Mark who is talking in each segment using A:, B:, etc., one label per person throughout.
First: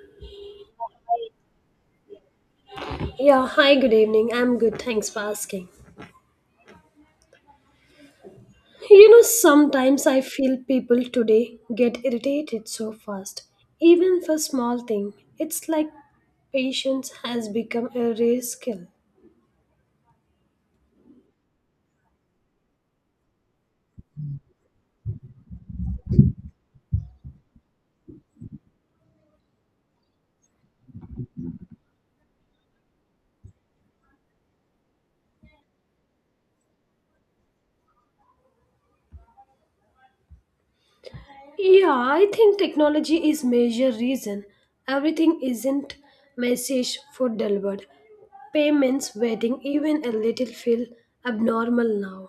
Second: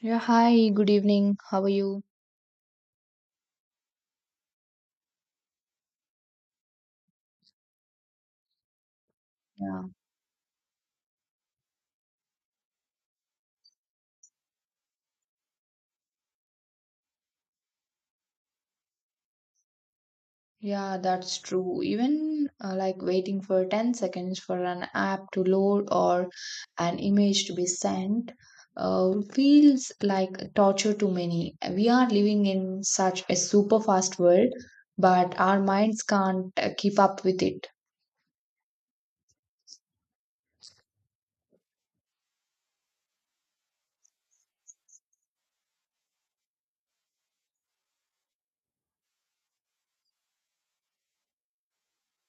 A: Yeah, hi, good evening. How are you?
B: Yeah, hi, good evening. I'm good, thanks for asking. You know,
A: Yeah.
B: sometimes I feel people today get irritated so fast, even for small thing. It's like patience has become a rare skill.
A: Yeah, that's true. Even like waiting for 10 seconds for an app to load or an image to be sent feels like torture to many. We are living in such a super fast world, but our minds can't keep up with it.
B: Yeah, I think technology is major reason. Everything isn't message for delivered. Payments waiting even a little feel abnormal now.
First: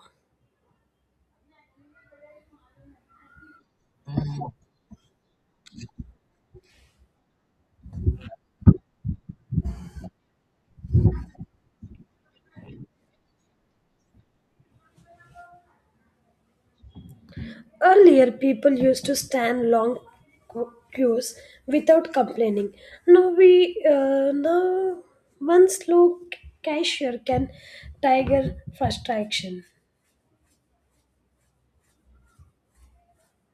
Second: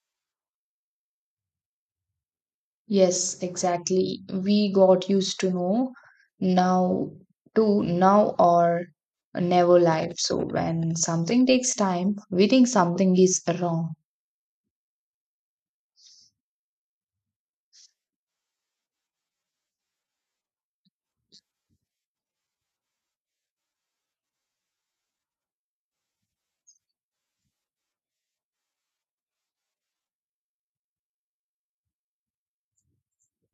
A: Yes, exactly. We got used to know now to now or never life. So when something takes time, we think something is wrong.
B: Earlier, people used to stand long queues without complaining. Now we now one slow cashier can tiger fast action.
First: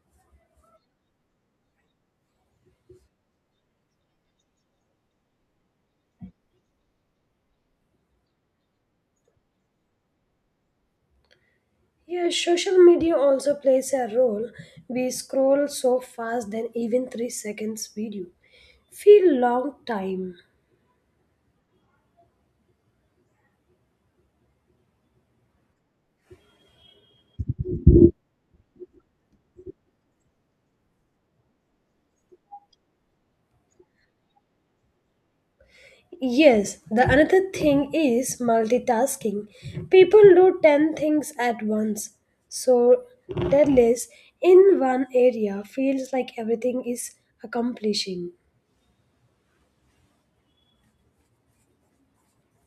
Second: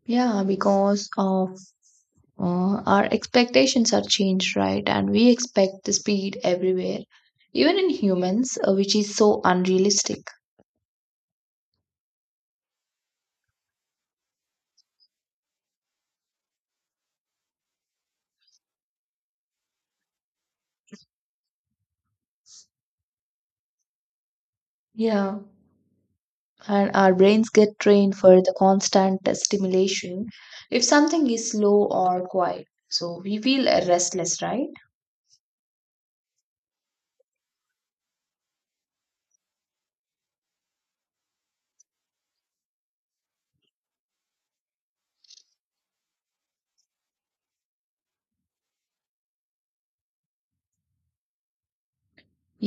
A: Yeah, because of our expectations are changed, right? And we expect the speed everywhere, even in humans, which is so unrealistic.
B: Yeah, social media also plays a role. We scroll so fast that even 3 seconds video feel long time.
A: Yeah, and our brains get trained for the constant stimulation. If something is slow or quiet, so we feel restless, right?
B: Yes, the another thing is multitasking. People do 10 things at once. So, deadlifts in one area feels like everything is accomplishing.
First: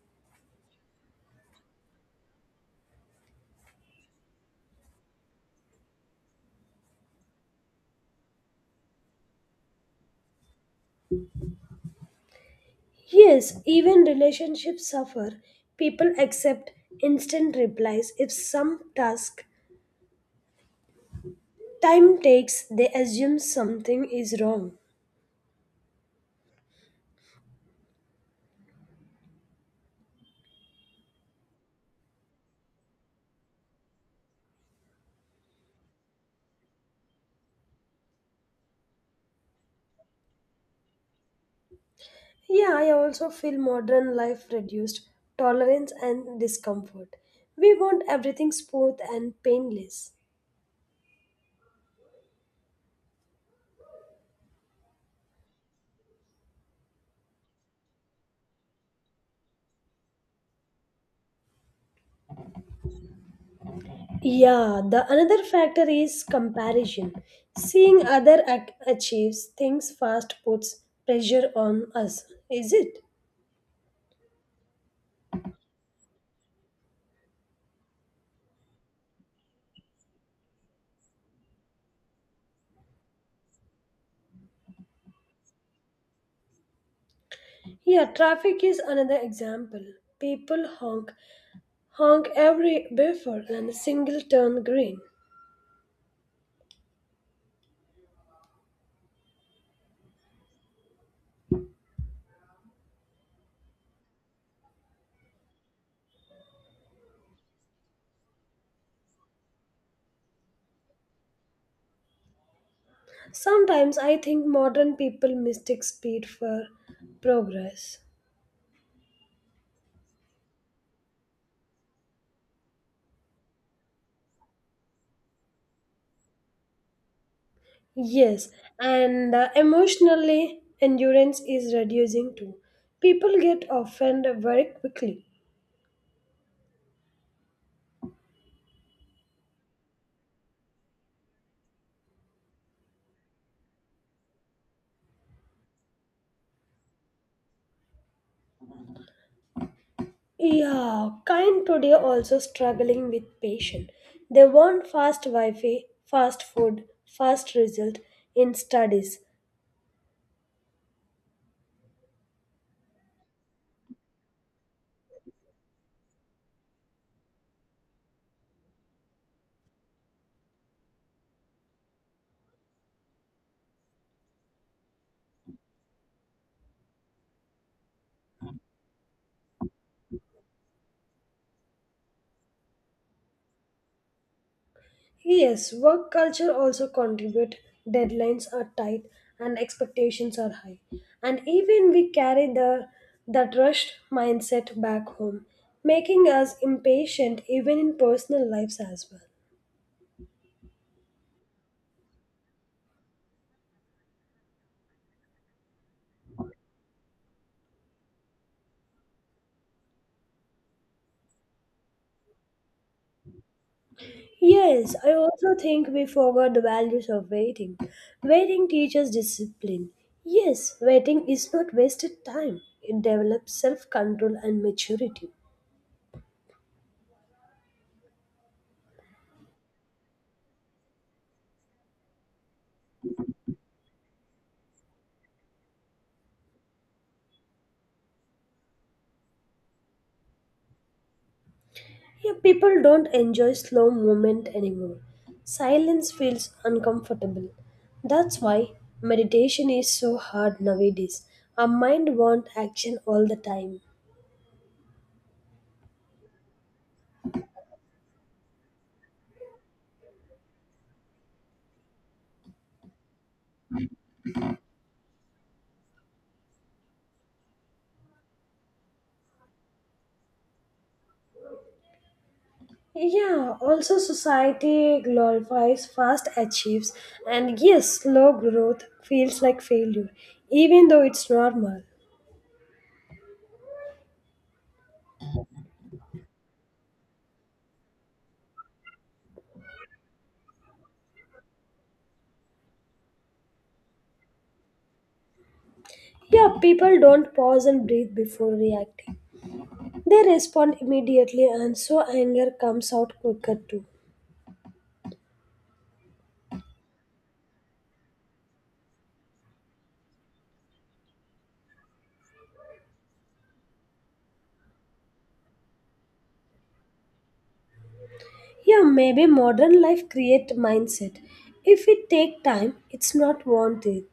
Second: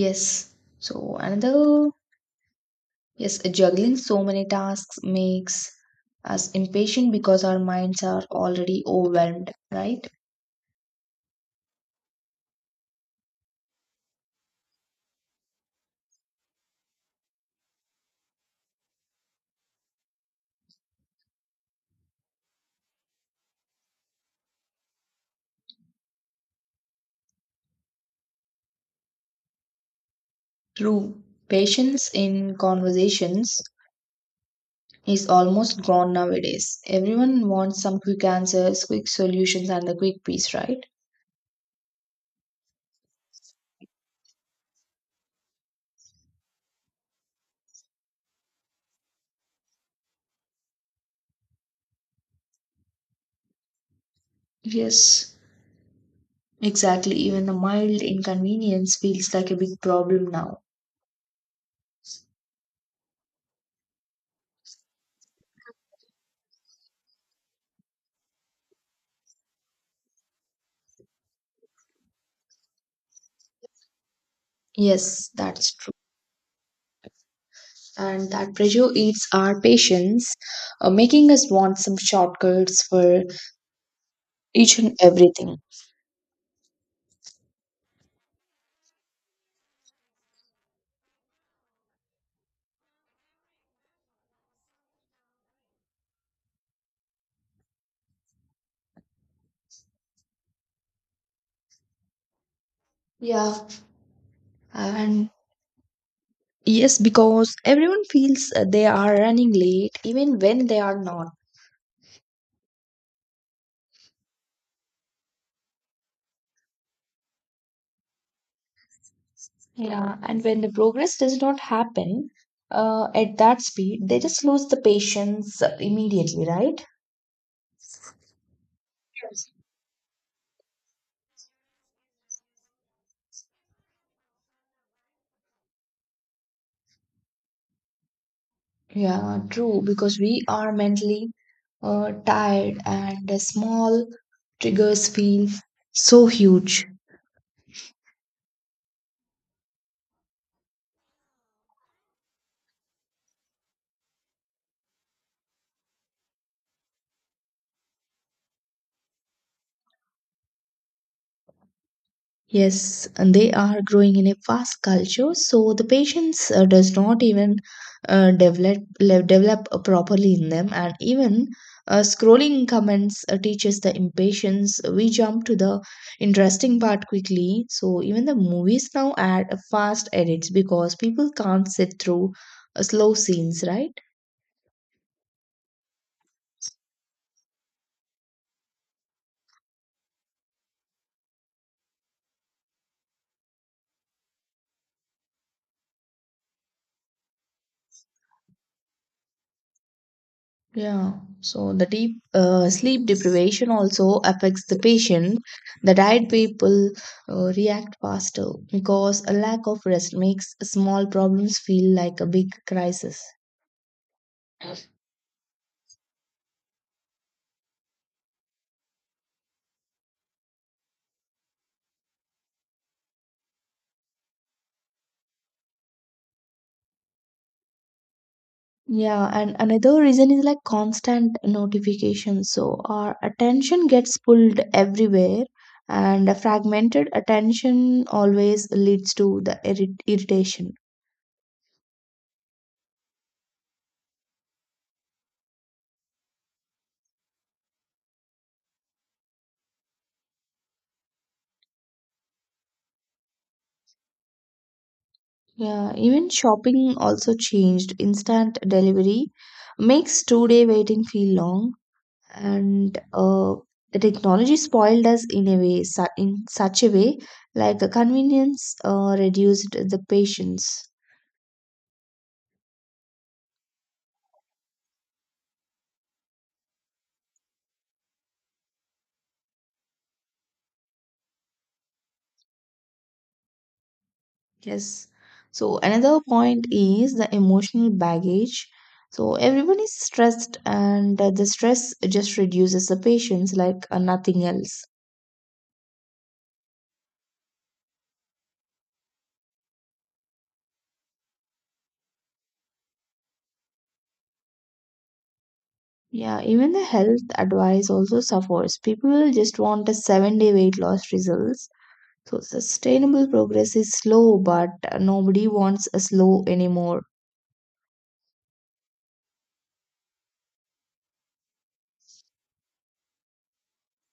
A: Yes, so another, yes, juggling so many tasks makes us impatient because our minds are already overwhelmed, right?
B: Yes, even relationships suffer. People accept instant replies if some task time takes, they assume something is wrong.
A: True, patience in conversations is almost gone nowadays. Everyone wants some quick answers, quick solutions, and the quick peace, right?
B: Yeah, I also feel modern life reduced tolerance and discomfort. We want everything smooth and painless.
A: Yes, exactly, even the mild inconvenience feels like a big problem now.
B: Yeah, the another factor is comparison. Seeing other achieves things fast puts pressure on us. Is it?
A: Yes, that's true. And that pressure eats our patience, making us want some shortcuts for each and everything.
B: Yeah, traffic is another example. People honk, honk every before and a single turn green.
A: Yeah, and yes, because everyone feels they are running late, even when they are not.
B: Sometimes I think modern people mistake speed for progress.
A: Yeah, and when the progress does not happen at that speed, they just lose the patience immediately, right?
B: Yes, and emotionally, endurance is reducing too. People get offended very quickly.
A: Yeah, true, because we are mentally tired and the small triggers feel so huge.
B: Yeah, kind today also struggling with patience. They want fast Wi Fi, fast food, fast result in studies.
A: Yes, and they are growing in a fast culture, so the patience does not even develop properly in them, and even scrolling comments teaches the impatience. We jump to the interesting part quickly, so even the movies now add fast edits because people can't sit through slow scenes, right?
B: Yes, work culture also contribute. Deadlines are tight and expectations are high. And even we carry the that rushed mindset back home, making us impatient even in personal lives as well.
A: Yeah. So the deep sleep deprivation also affects the patient. The tired people react faster because a lack of rest makes small problems feel like a big crisis.
B: Yes, I also think we forgot the values of waiting. Waiting teaches discipline. Yes, waiting is not wasted time. It develops self-control and maturity.
A: Yeah, and another reason is like constant notification. So our attention gets pulled everywhere, and a fragmented attention always leads to the irritation.
B: Yeah, people don't enjoy slow movement anymore. Silence feels uncomfortable. That's why meditation is so hard nowadays. Our mind wants action all the time.
A: Yeah, even shopping also changed. Instant delivery makes two-day waiting feel long, and the technology spoiled us in a way, in such a way, like a convenience reduced the patience.
B: Yeah, also society glorifies fast achieves and yes, slow growth feels like failure, even though it's normal.
A: Yes. So another point is the emotional baggage. So everyone is stressed, and the stress just reduces the patience like nothing else.
B: Yeah, people don't pause and breathe before reacting. They respond immediately and so anger comes out quicker too.
A: Yeah, even the health advice also suffers. People just want a 7-day weight loss results. So sustainable progress is slow, but nobody wants a slow anymore.
B: Yeah, maybe modern life create mindset. If it take time, it's not want it.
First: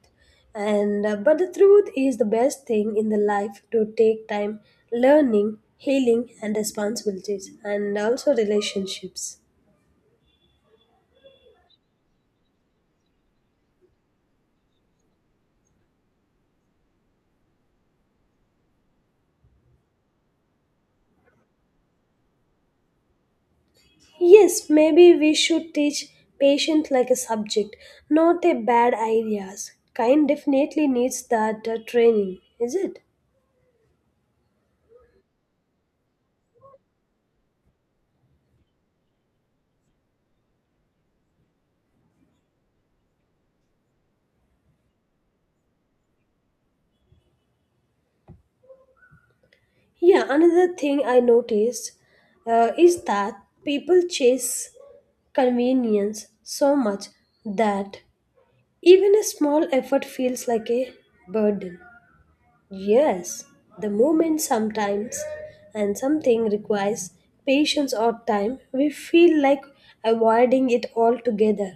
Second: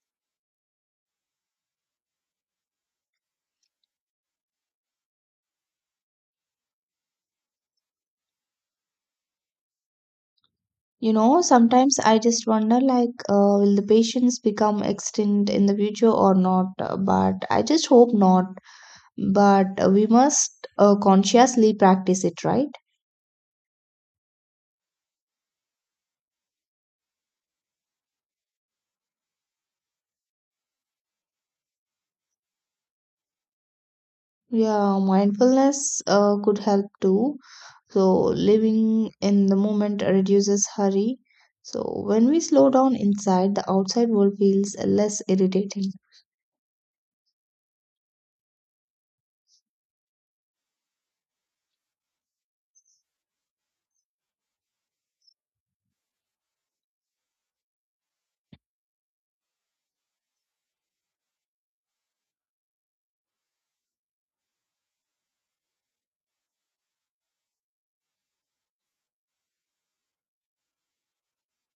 B: And but the truth is the best thing in the life to take time learning, healing and responsibilities and also relationships.
A: You know, sometimes I just wonder like, will the patients become extinct in the future or not? But I just hope not. But we must consciously practice it, right?
B: Yes, maybe we should teach patient like a subject, not a bad ideas. Kind definitely needs that training, is it?
A: Yeah, mindfulness could help too. So, living in the moment reduces hurry. So, when we slow down inside, the outside world feels less irritating.
B: Yeah, another thing I noticed is that people chase convenience so much that even a small effort feels like a burden. Yes, the moment sometimes and something requires patience or time, we feel like avoiding it altogether.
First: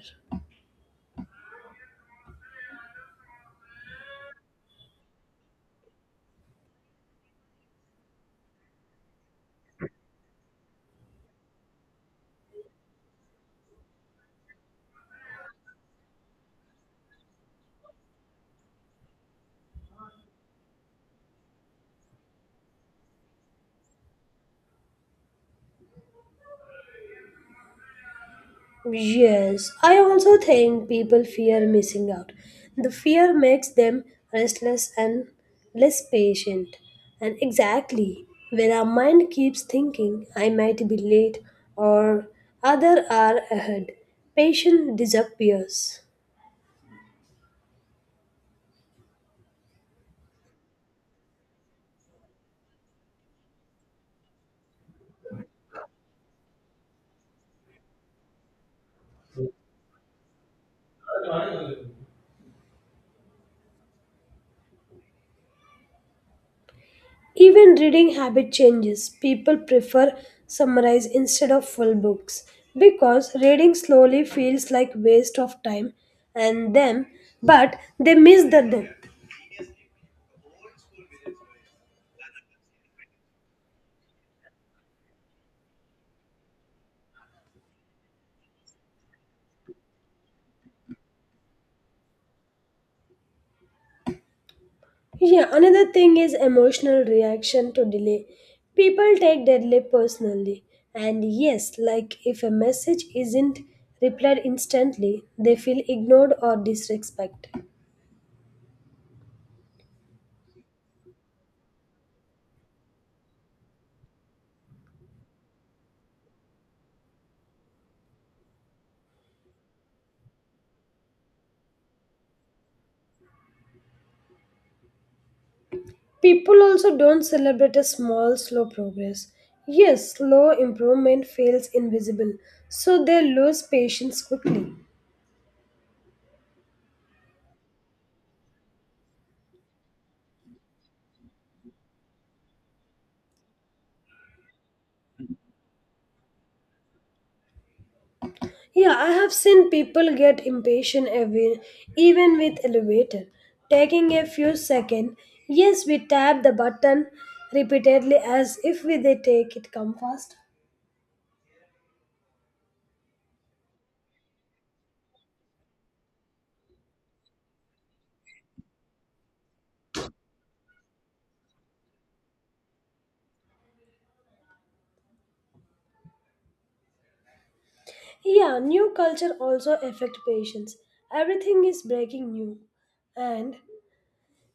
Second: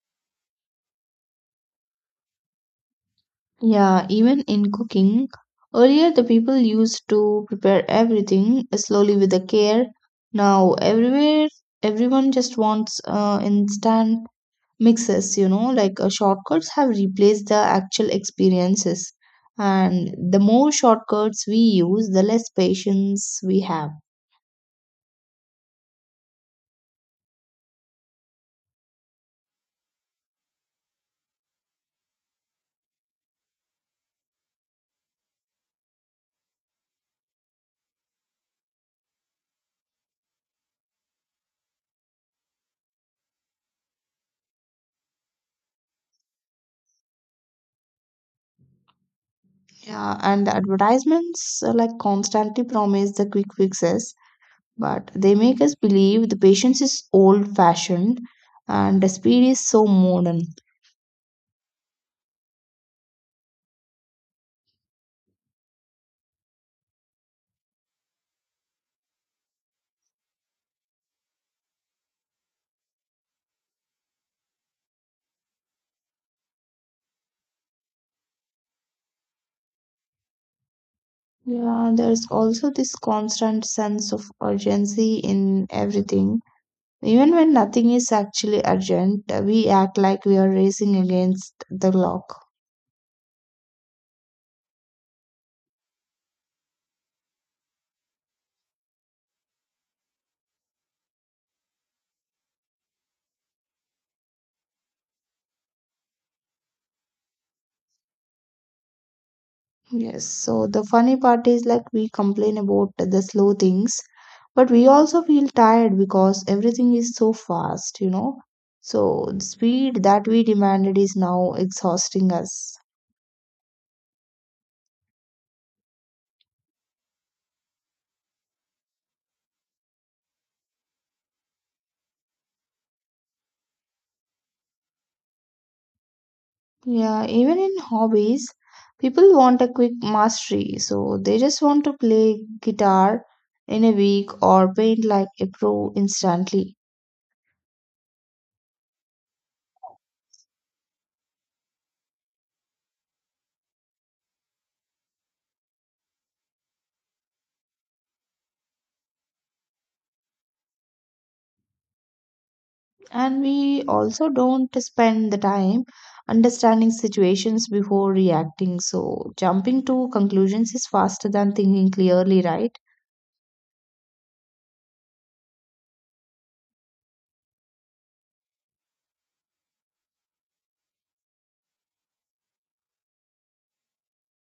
A: Yeah, even in cooking, earlier the people used to prepare everything slowly with the care. Now, everywhere, everyone just wants instant mixes, you know, like shortcuts have replaced the actual experiences. And the more shortcuts we use, the less patience we have.
B: Yes, I also think people fear missing out. The fear makes them restless and less patient. And exactly, when our mind keeps thinking, I might be late or other are ahead, patience disappears.
A: Yeah, and the advertisements like constantly promise the quick fixes, but they make us believe the patience is old-fashioned and the speed is so modern.
B: Even reading habit changes. People prefer summarize instead of full books because reading slowly feels like waste of time and them but they miss the depth.
A: Yeah, there's also this constant sense of urgency in everything. Even when nothing is actually urgent, we act like we are racing against the clock.
B: Yeah, another thing is emotional reaction to delay. People take delay personally. And yes, like if a message isn't replied instantly, they feel ignored or disrespected.
A: Yes, so the funny part is like we complain about the slow things, but we also feel tired because everything is so fast. So the speed that we demanded is now exhausting us.
B: People also don't celebrate a small, slow progress. Yes, slow improvement feels invisible, so they lose patience quickly.
A: Yeah, even in hobbies, people want a quick mastery, so they just want to play guitar in a week or paint like a pro instantly.
B: Yeah, I have seen people get impatient even with elevator, taking a few seconds. Yes, we tap the button repeatedly as if we they take it come fast.
A: And we also don't spend the time understanding situations before reacting, so jumping to conclusions is faster than thinking clearly, right?
B: Yeah, new culture also affect patients. Everything is breaking new, and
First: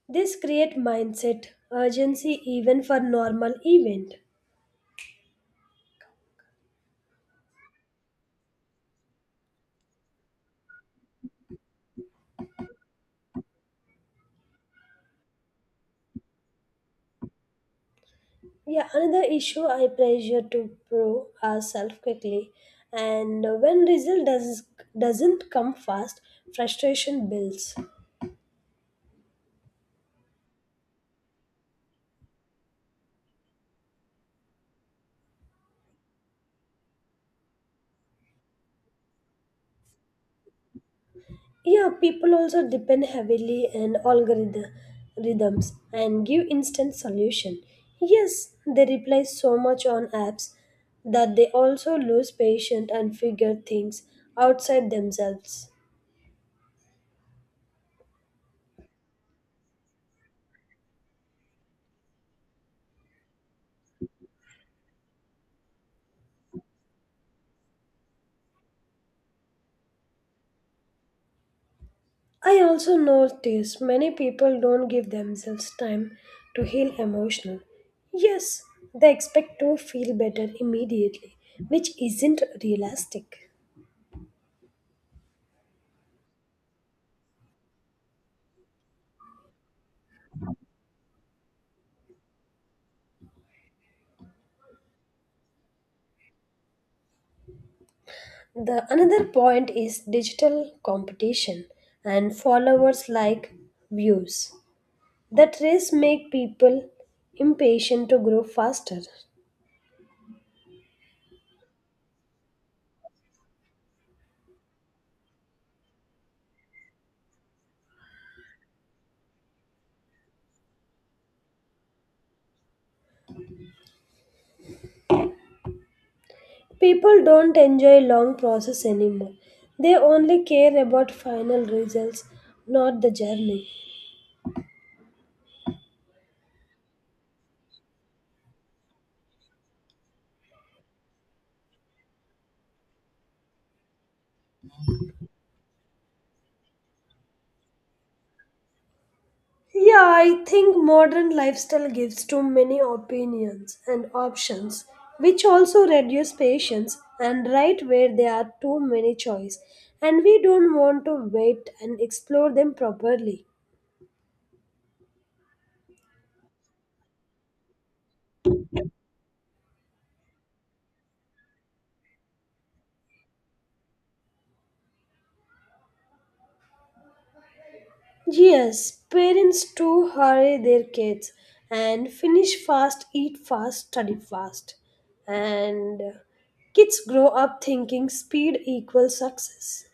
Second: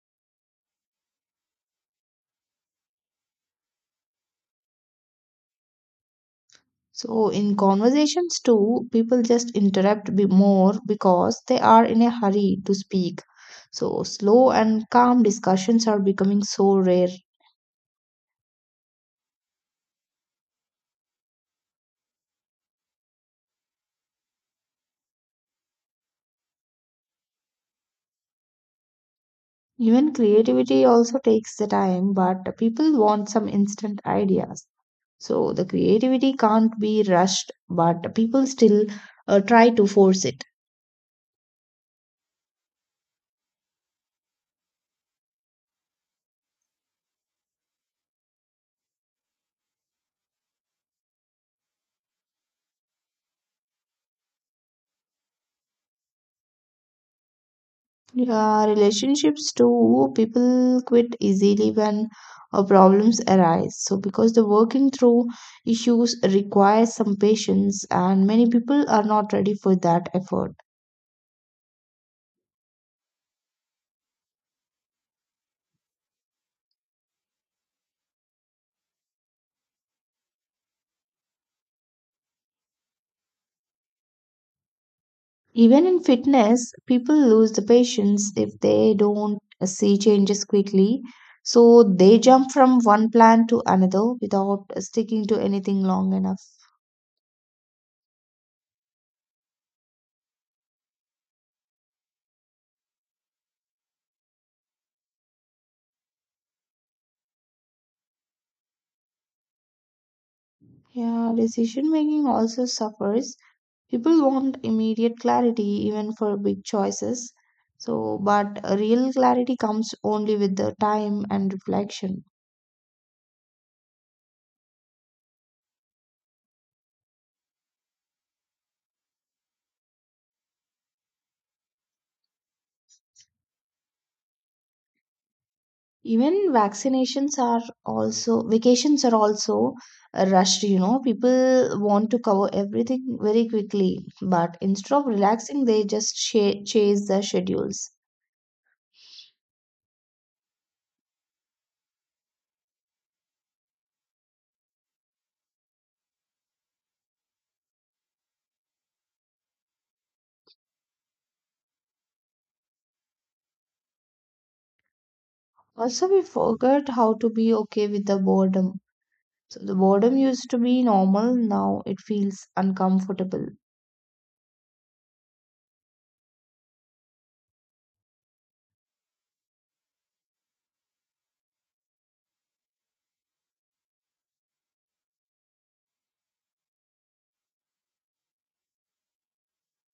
B: this create mindset urgency even for normal event.
A: So in conversations too, people just interrupt be more because they are in a hurry to speak, so slow and calm discussions are becoming so rare.
B: Yeah, another issue I pressure to prove ourselves quickly, and when result doesn't come fast, frustration builds.
A: Even creativity also takes the time, but people want some instant ideas. So the creativity can't be rushed, but people still try to force it.
B: Yeah, people also depend heavily on algorithm rhythms and give instant solution. Yes, they rely so much on apps that they also lose patience and figure things outside themselves.
A: Yeah, relationships too, people quit easily when problems arise. So because the working through issues requires some patience, and many people are not ready for that effort.
B: I also notice many people don't give themselves time to heal emotional. Yes, they expect to feel better immediately, which isn't realistic.
A: Even in fitness, people lose the patience if they don't see changes quickly. So they jump from one plan to another without sticking to anything long enough.
B: The another point is digital competition and followers like views. The race make people impatient to grow faster.
A: Yeah, decision making also suffers. People want immediate clarity even for big choices. So, but real clarity comes only with the time and reflection.
B: People don't enjoy long process anymore. They only care about final results, not the journey.
A: Even vaccinations are also vacations are also rushed, you know, people want to cover everything very quickly, but instead of relaxing they just chase the schedules.
B: Yeah, I think modern lifestyle gives too many opinions and options, which also reduce patience and right where there are too many choice, and we don't want to wait and explore them properly.
A: Also we forgot how to be okay with the boredom, so the boredom used to be normal, now it feels uncomfortable.
B: Yes, parents too hurry their kids and finish fast, eat fast, study fast. And kids grow up thinking speed equals success.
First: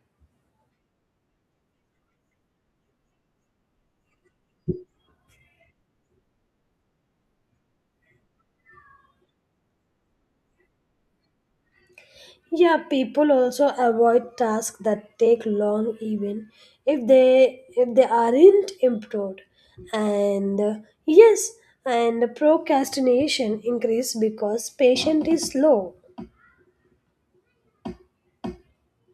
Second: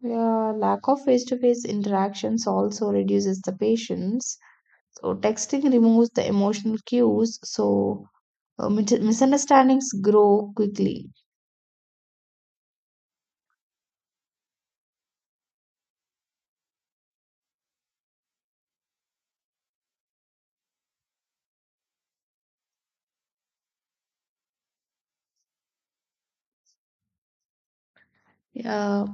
A: Yeah, lack of face to face interactions also reduces the patience. So texting removes the emotional cues, so misunderstandings grow quickly.
B: Yeah, people also avoid tasks that take long even if they aren't improved. And uh, yes, and procrastination increase because patient is slow.
A: Yeah,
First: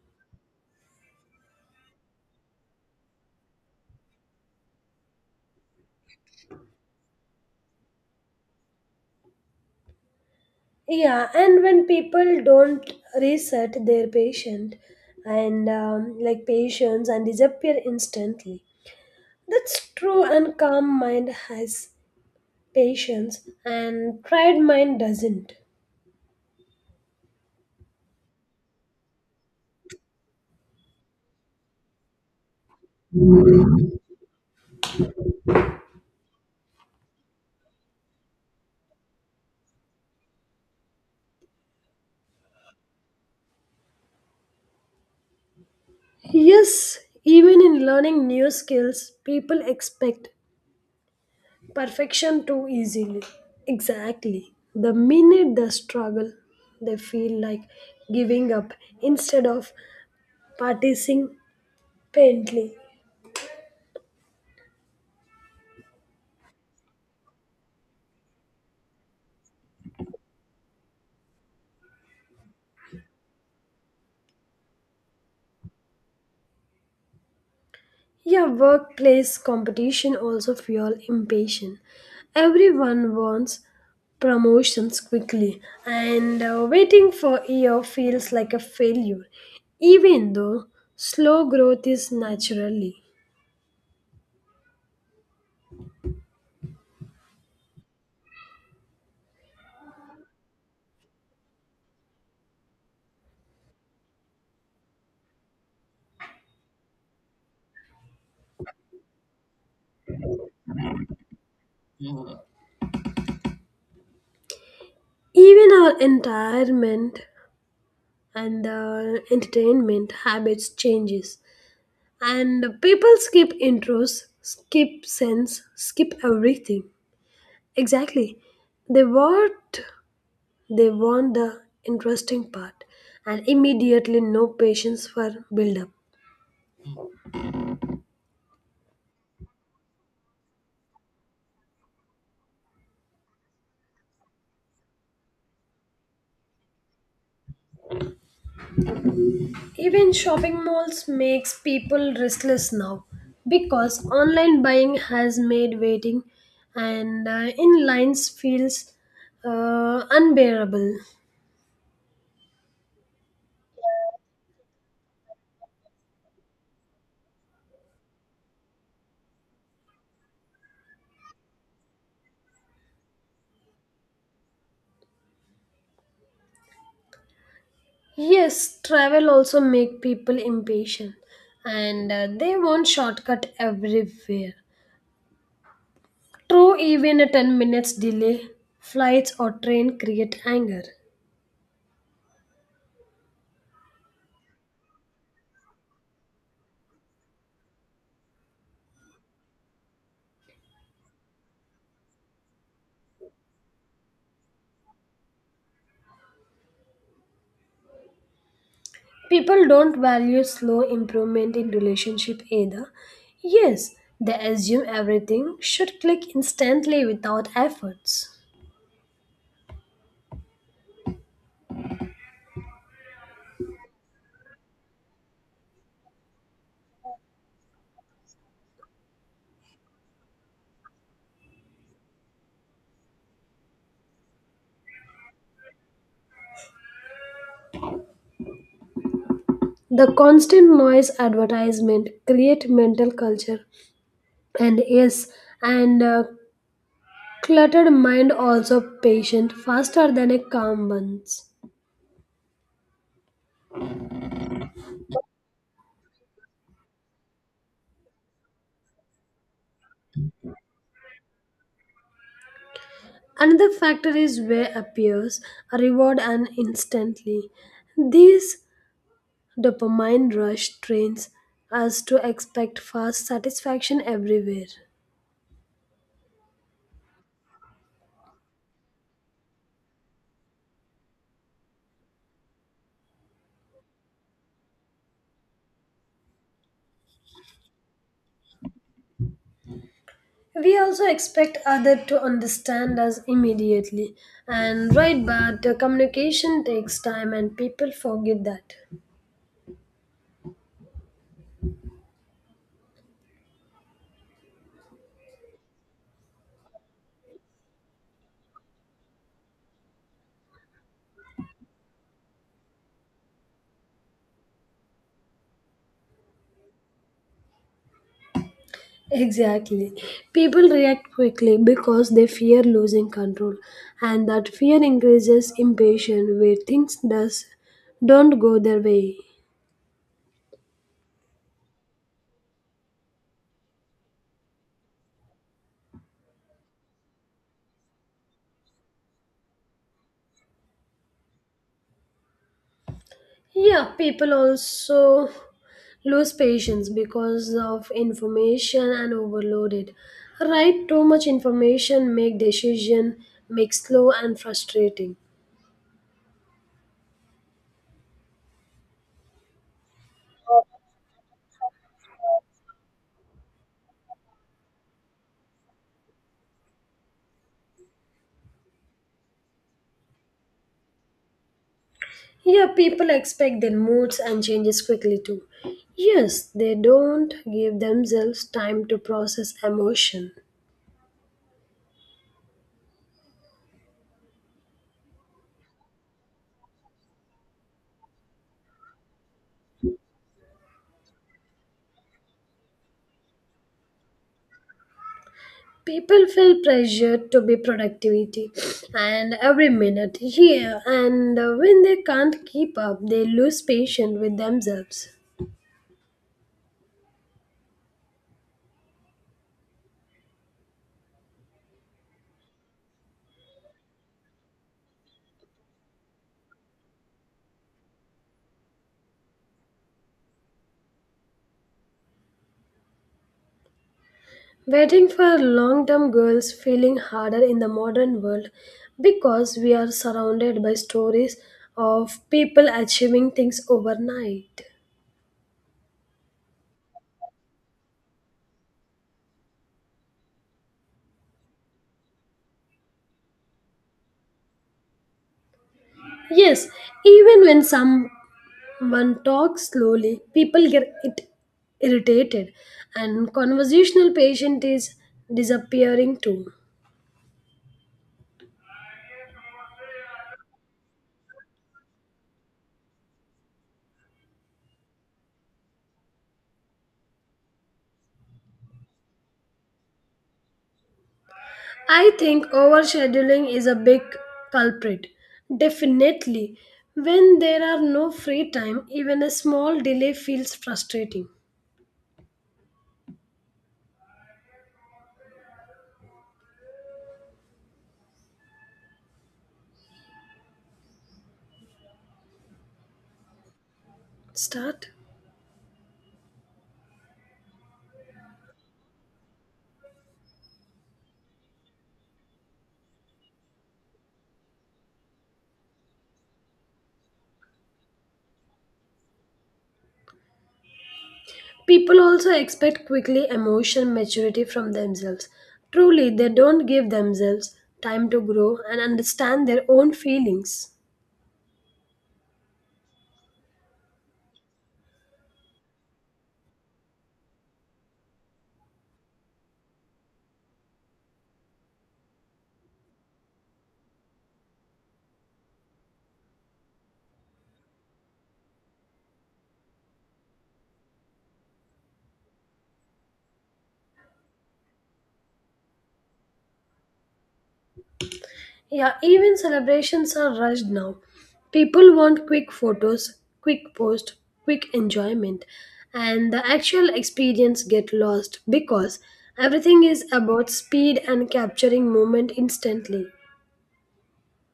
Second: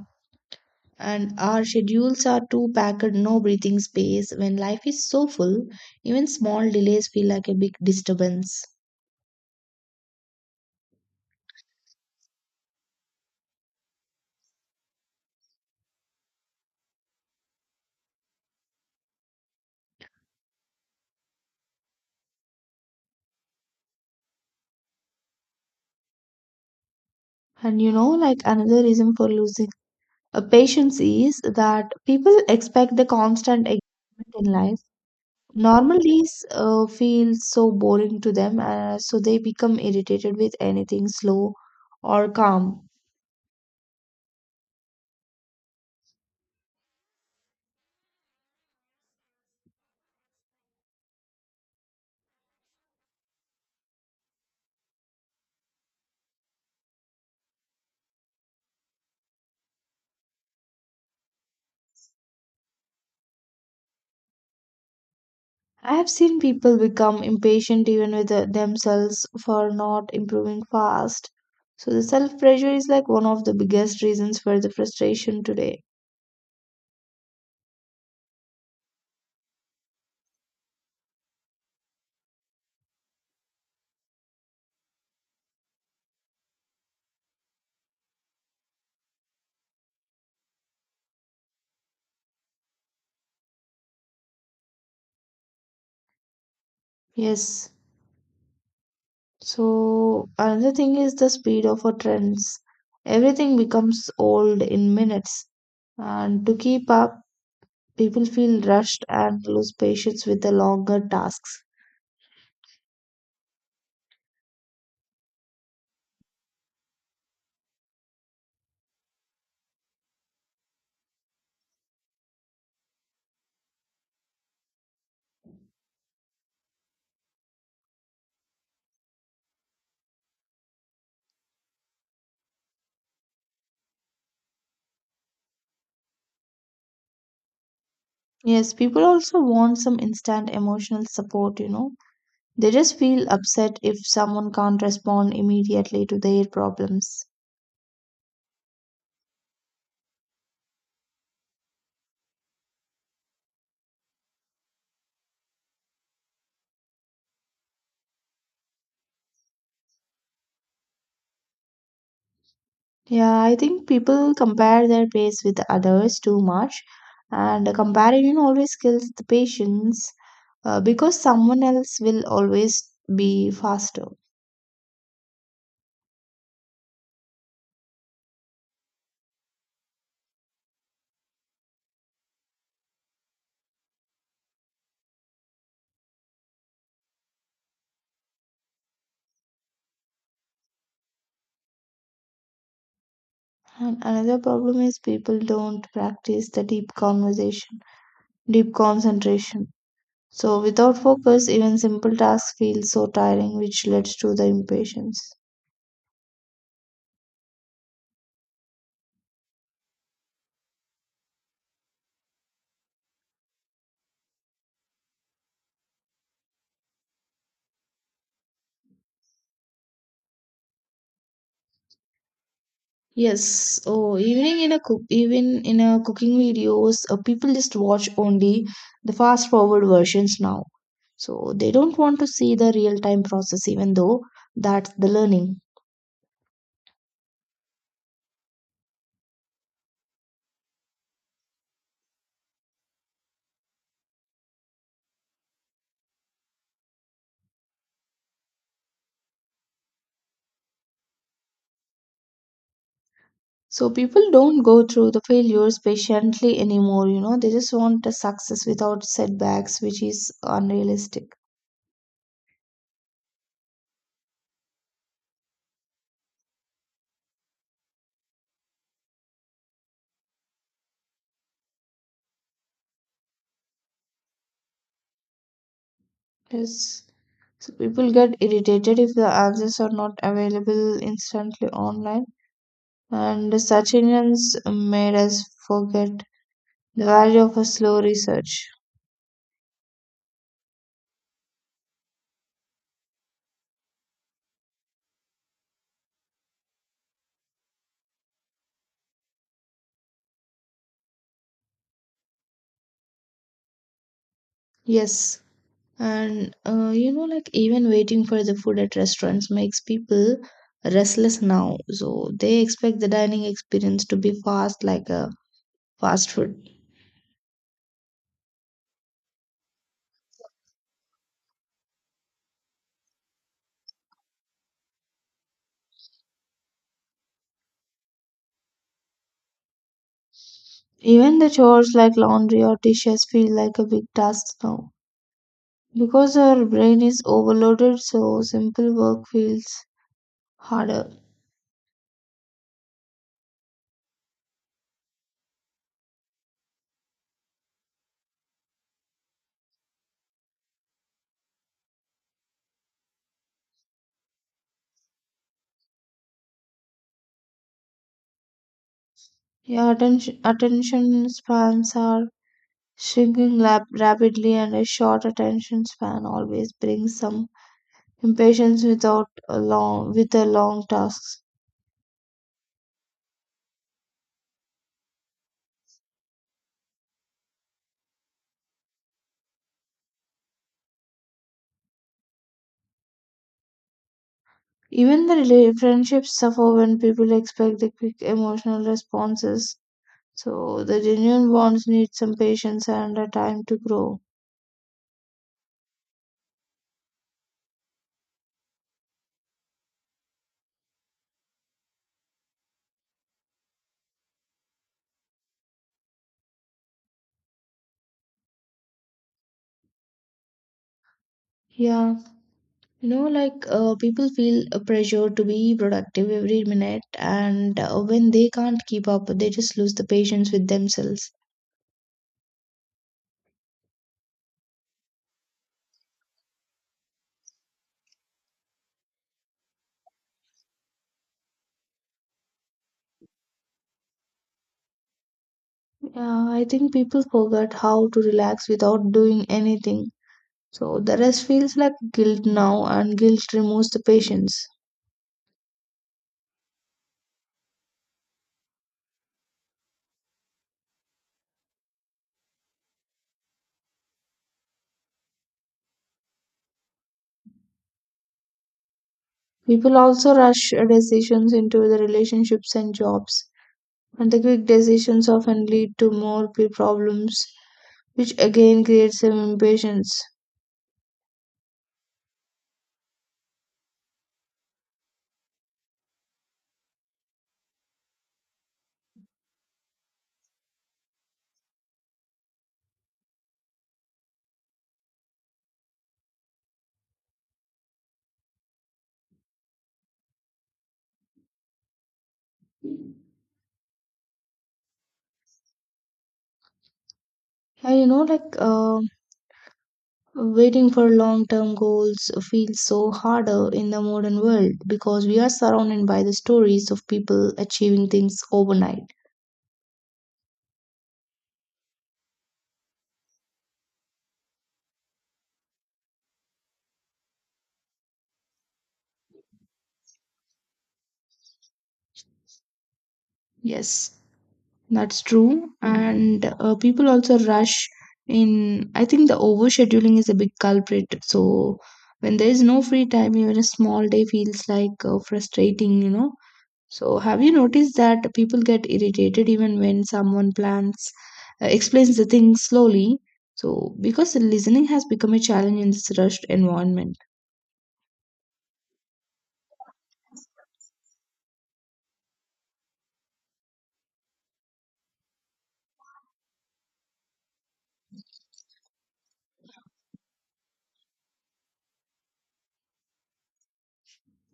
A: and our schedules are too packed, no breathing space. When life is so full, even small delays feel like a big disturbance.
B: Yeah, and when people don't reset their patient and patients and disappear instantly. That's true and calm mind has patience and tried mind doesn't.
A: And you know, like another reason for losing patience is that people expect the constant excitement in life. Normal days feel so boring to them, so they become irritated with anything slow or calm.
B: Yes, even in learning new skills, people expect perfection too easily. Exactly. The minute they struggle, they feel like giving up instead of participating painfully.
A: I have seen people become impatient even with themselves for not improving fast. So the self pressure is like one of the biggest reasons for the frustration today.
B: Yeah, workplace competition also fuel impatience. Everyone wants promotions quickly and waiting for a year feels like a failure even though slow growth is naturally.
A: Yes. So another thing is the speed of our trends. Everything becomes old in minutes. And to keep up, people feel rushed and lose patience with the longer tasks.
B: Even our environment and entertainment habits changes and people skip intros, skip sense, skip everything. Exactly. They want they want the interesting part and immediately no patience for build up.
A: Yes, people also want some instant emotional support, you know. They just feel upset if someone can't respond immediately to their problems.
B: Even shopping malls makes people restless now because online buying has made waiting and in lines feels unbearable.
A: Yeah, I think people compare their pace with others too much, and a comparison always kills the patience because someone else will always be faster.
B: Yes, travel also make people impatient and they want shortcut everywhere. True, even a 10 minutes delay, flights or train create anger.
A: And another problem is people don't practice the deep conversation, deep concentration. So, without focus, even simple tasks feel so tiring, which leads to the impatience.
B: People don't value slow improvement in relationship either. Yes, they assume everything should click instantly without efforts.
A: Yes, oh, even in a cooking videos, people just watch only the fast forward versions now. So they don't want to see the real time process, even though that's the learning.
B: The constant noise advertisement create mental culture and yes and cluttered mind also patient faster than a calm one's.
A: So people don't go through the failures patiently anymore, you know, they just want a success without setbacks, which is unrealistic.
B: Another factor is where appears a reward and instantly. These Dopamine rush trains us to expect fast satisfaction everywhere.
A: Yes. So people get irritated if the answers are not available instantly online, and such ignorance made us forget the value of a slow research.
B: We also expect others to understand us immediately, and right, but the communication takes time, and people forget that.
A: Yes. And you know, like even waiting for the food at restaurants makes people restless now. So they expect the dining experience to be fast, like a fast food.
B: Exactly. People react quickly because they fear losing control, and that fear increases impatience where things does don't go their way.
A: Even the chores like laundry or dishes feel like a big task now. Because our brain is overloaded, so simple work feels harder.
B: Yeah, people also lose patience because of information and overloaded. Right, too much information make decision make slow and frustrating.
A: Yeah, attention spans are shrinking rapidly, and a short attention span always brings some impatience without a long with the long tasks.
B: Yeah, people expect their moods and changes quickly too. Yes, they don't give themselves time to process emotion.
A: Even the friendships suffer when people expect the quick emotional responses. So the genuine bonds need some patience and a time to grow.
B: People feel pressured to be productivity and every minute here and when they can't keep up they lose patience with themselves.
A: Yeah, you know, like people feel a pressure to be productive every minute, and when they can't keep up, they just lose the patience with themselves.
B: Waiting for long term goals feeling harder in the modern world because we are surrounded by stories of people achieving things overnight.
A: Yeah, I think people forget how to relax without doing anything. So the rest feels like guilt now, and guilt removes the patience.
B: Yes, even when someone talks slowly, people get it irritated, and conversational patient is disappearing too.
A: People also rush decisions into the relationships and jobs, and the quick decisions often lead to more problems, which again creates some impatience.
B: I think overscheduling is a big culprit. Definitely. When there are no free time, even a small delay feels frustrating. Start.
A: And you know, like waiting for long term goals feels so harder in the modern world because we are surrounded by the stories of people achieving things overnight.
B: People also expect quickly emotional maturity from themselves. Truly, they don't give themselves time to grow and understand their own feelings.
A: Yes. That's true. And people also rush in. I think the overscheduling is a big culprit. So when there is no free time, even a small day feels like frustrating, you know. So have you noticed that people get irritated even when someone explains the thing slowly? So because listening has become a challenge in this rushed environment.
B: Yeah, even celebrations are rushed now. People want quick photos, quick post, quick enjoyment, and the actual experience get lost because everything is about speed and capturing moment instantly.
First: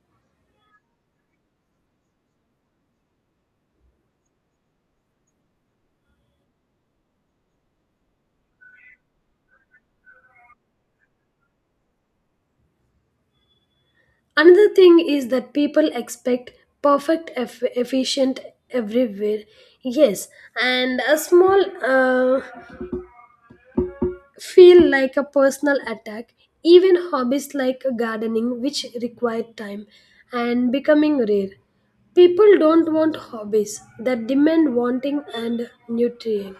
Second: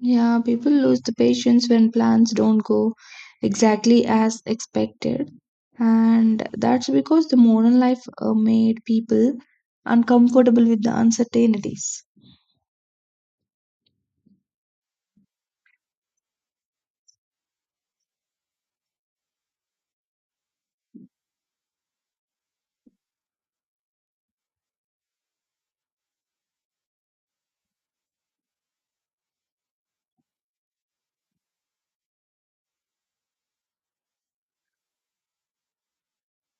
A: Yeah, people lose the patience when plans don't go exactly as expected. And that's because the modern life made people uncomfortable with the uncertainties.
B: Another thing is that people expect perfect, efficient everywhere. Yes, and a small feel like a personal attack. Even hobbies like gardening, which require time and becoming rare. People don't want hobbies that demand wanting and nutrient.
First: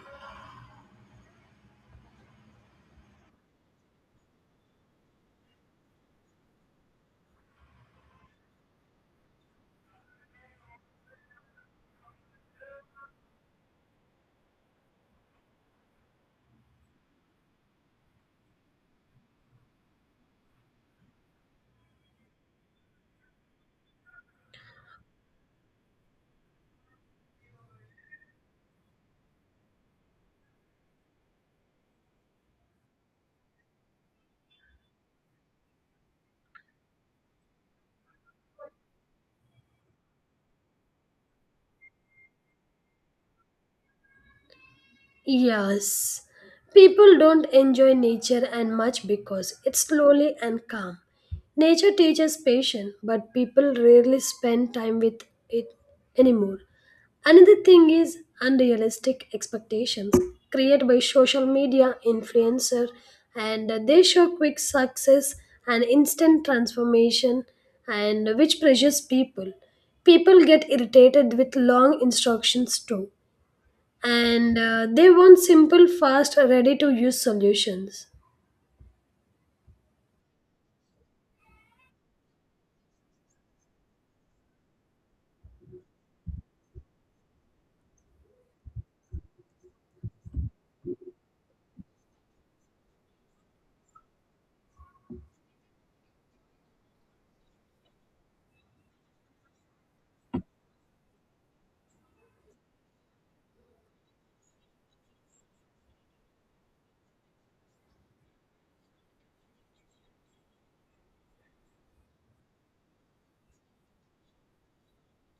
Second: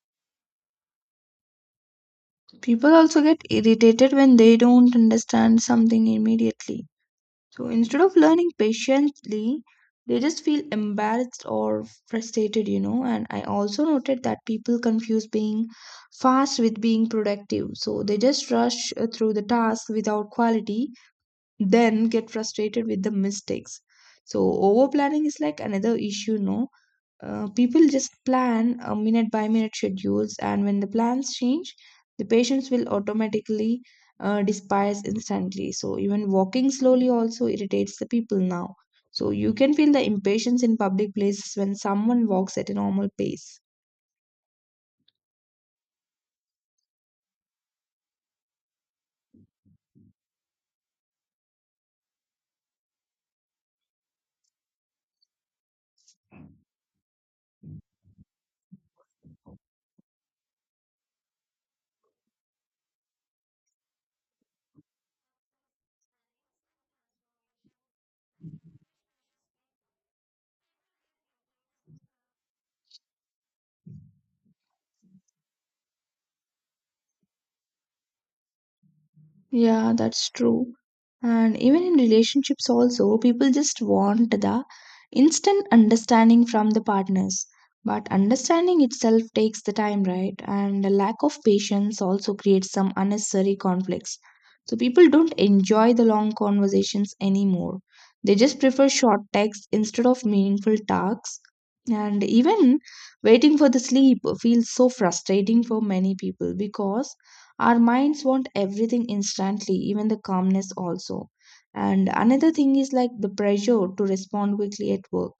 A: People also get irritated when they don't understand something immediately. So instead of learning patiently, they just feel embarrassed or frustrated, you know. And I also noted that people confuse being fast with being productive. So they just rush through the task without quality, then get frustrated with the mistakes. So over planning is like another issue, no, people just plan a minute by minute schedules, and when the plans change, the patients will automatically despise instantly. So even walking slowly also irritates the people now, so you can feel the impatience in public places when someone walks at a normal pace.
B: Yes. People don't enjoy nature and much because it's slowly and calm. Nature teaches patience, but people rarely spend time with it anymore. Another thing is unrealistic expectations created by social media influencer and they show quick success and instant transformation and which pressures people. People get irritated with long instructions too and they want simple, fast, ready to use solutions.
A: Yeah, that's true. And even in relationships, also, people just want the instant understanding from the partners. But understanding itself takes the time, right? And the lack of patience also creates some unnecessary conflicts. So people don't enjoy the long conversations anymore. They just prefer short texts instead of meaningful talks. And even waiting for the sleep feels so frustrating for many people because our minds want everything instantly, even the calmness also. And another thing is like the pressure to respond quickly at work.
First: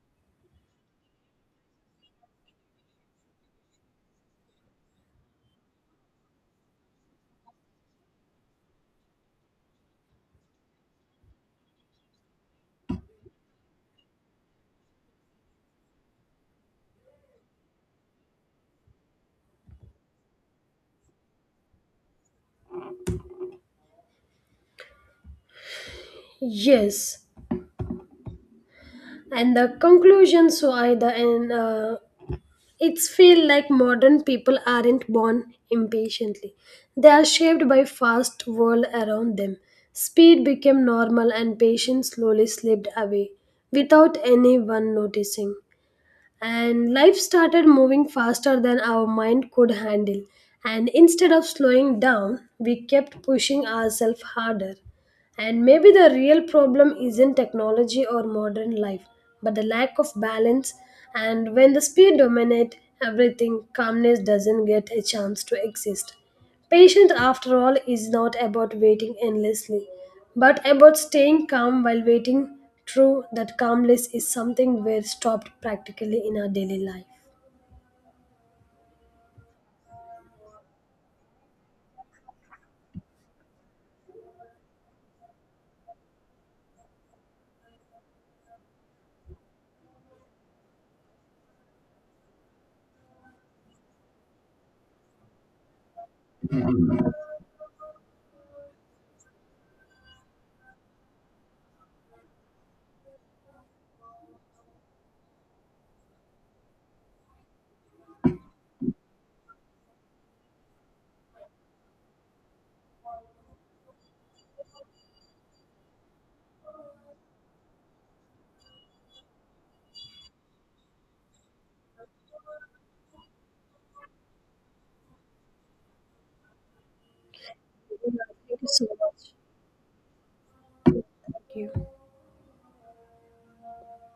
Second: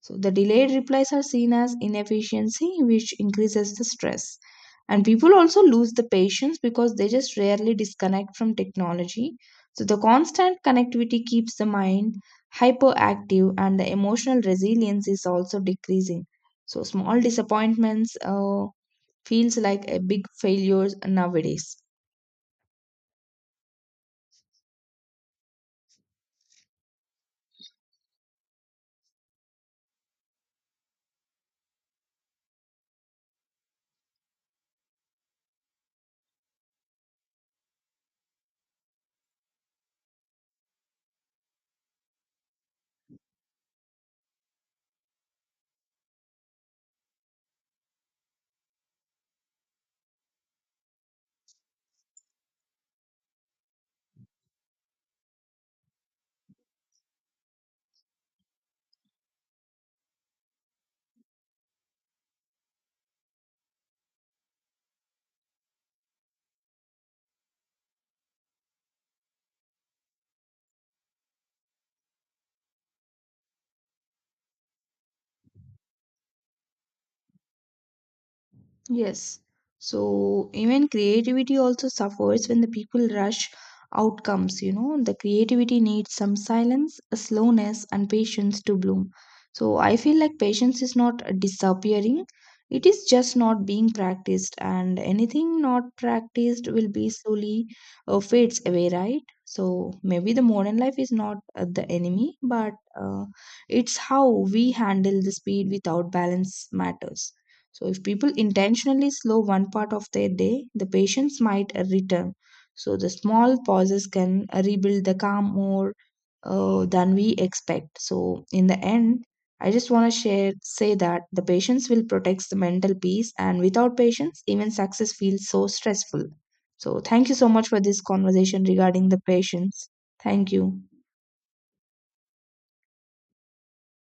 A: So the delayed replies are seen as inefficiency, which increases the stress. And people also lose the patience because they just rarely disconnect from technology. So the constant connectivity keeps the mind hyperactive and the emotional resilience is also decreasing. So small disappointments feels like a big failures nowadays.
B: Yes, and the conclusions why the and it's feel like modern people aren't born impatiently. They are shaped by fast world around them. Speed became normal, and patience slowly slipped away without anyone noticing. And life started moving faster than our mind could handle. And instead of slowing down, we kept pushing ourselves harder. And maybe the real problem isn't technology or modern life, but the lack of balance. And when the speed dominates everything, calmness doesn't get a chance to exist. Patience, after all, is not about waiting endlessly, but about staying calm while waiting. True, that calmness is something we're stopped practically in our daily life.
A: Yes. So even creativity also suffers when the people rush outcomes, you know. The creativity needs some silence, a slowness, and patience to bloom. So I feel like patience is not disappearing, it is just not being practiced, and anything not practiced will be slowly fades away, right? So maybe the modern life is not the enemy, but uh, it's how we handle the speed without balance matters. So, if people intentionally slow one part of their day, the patience might return. So, the small pauses can rebuild the calm more than we expect. So, in the end, I just want to share say that the patience will protect the mental peace, and without patience, even success feels so stressful. So, thank you so much for this
B: Thank
A: conversation
B: you so
A: regarding the
B: much.
A: patience. Thank you.
B: Thank you.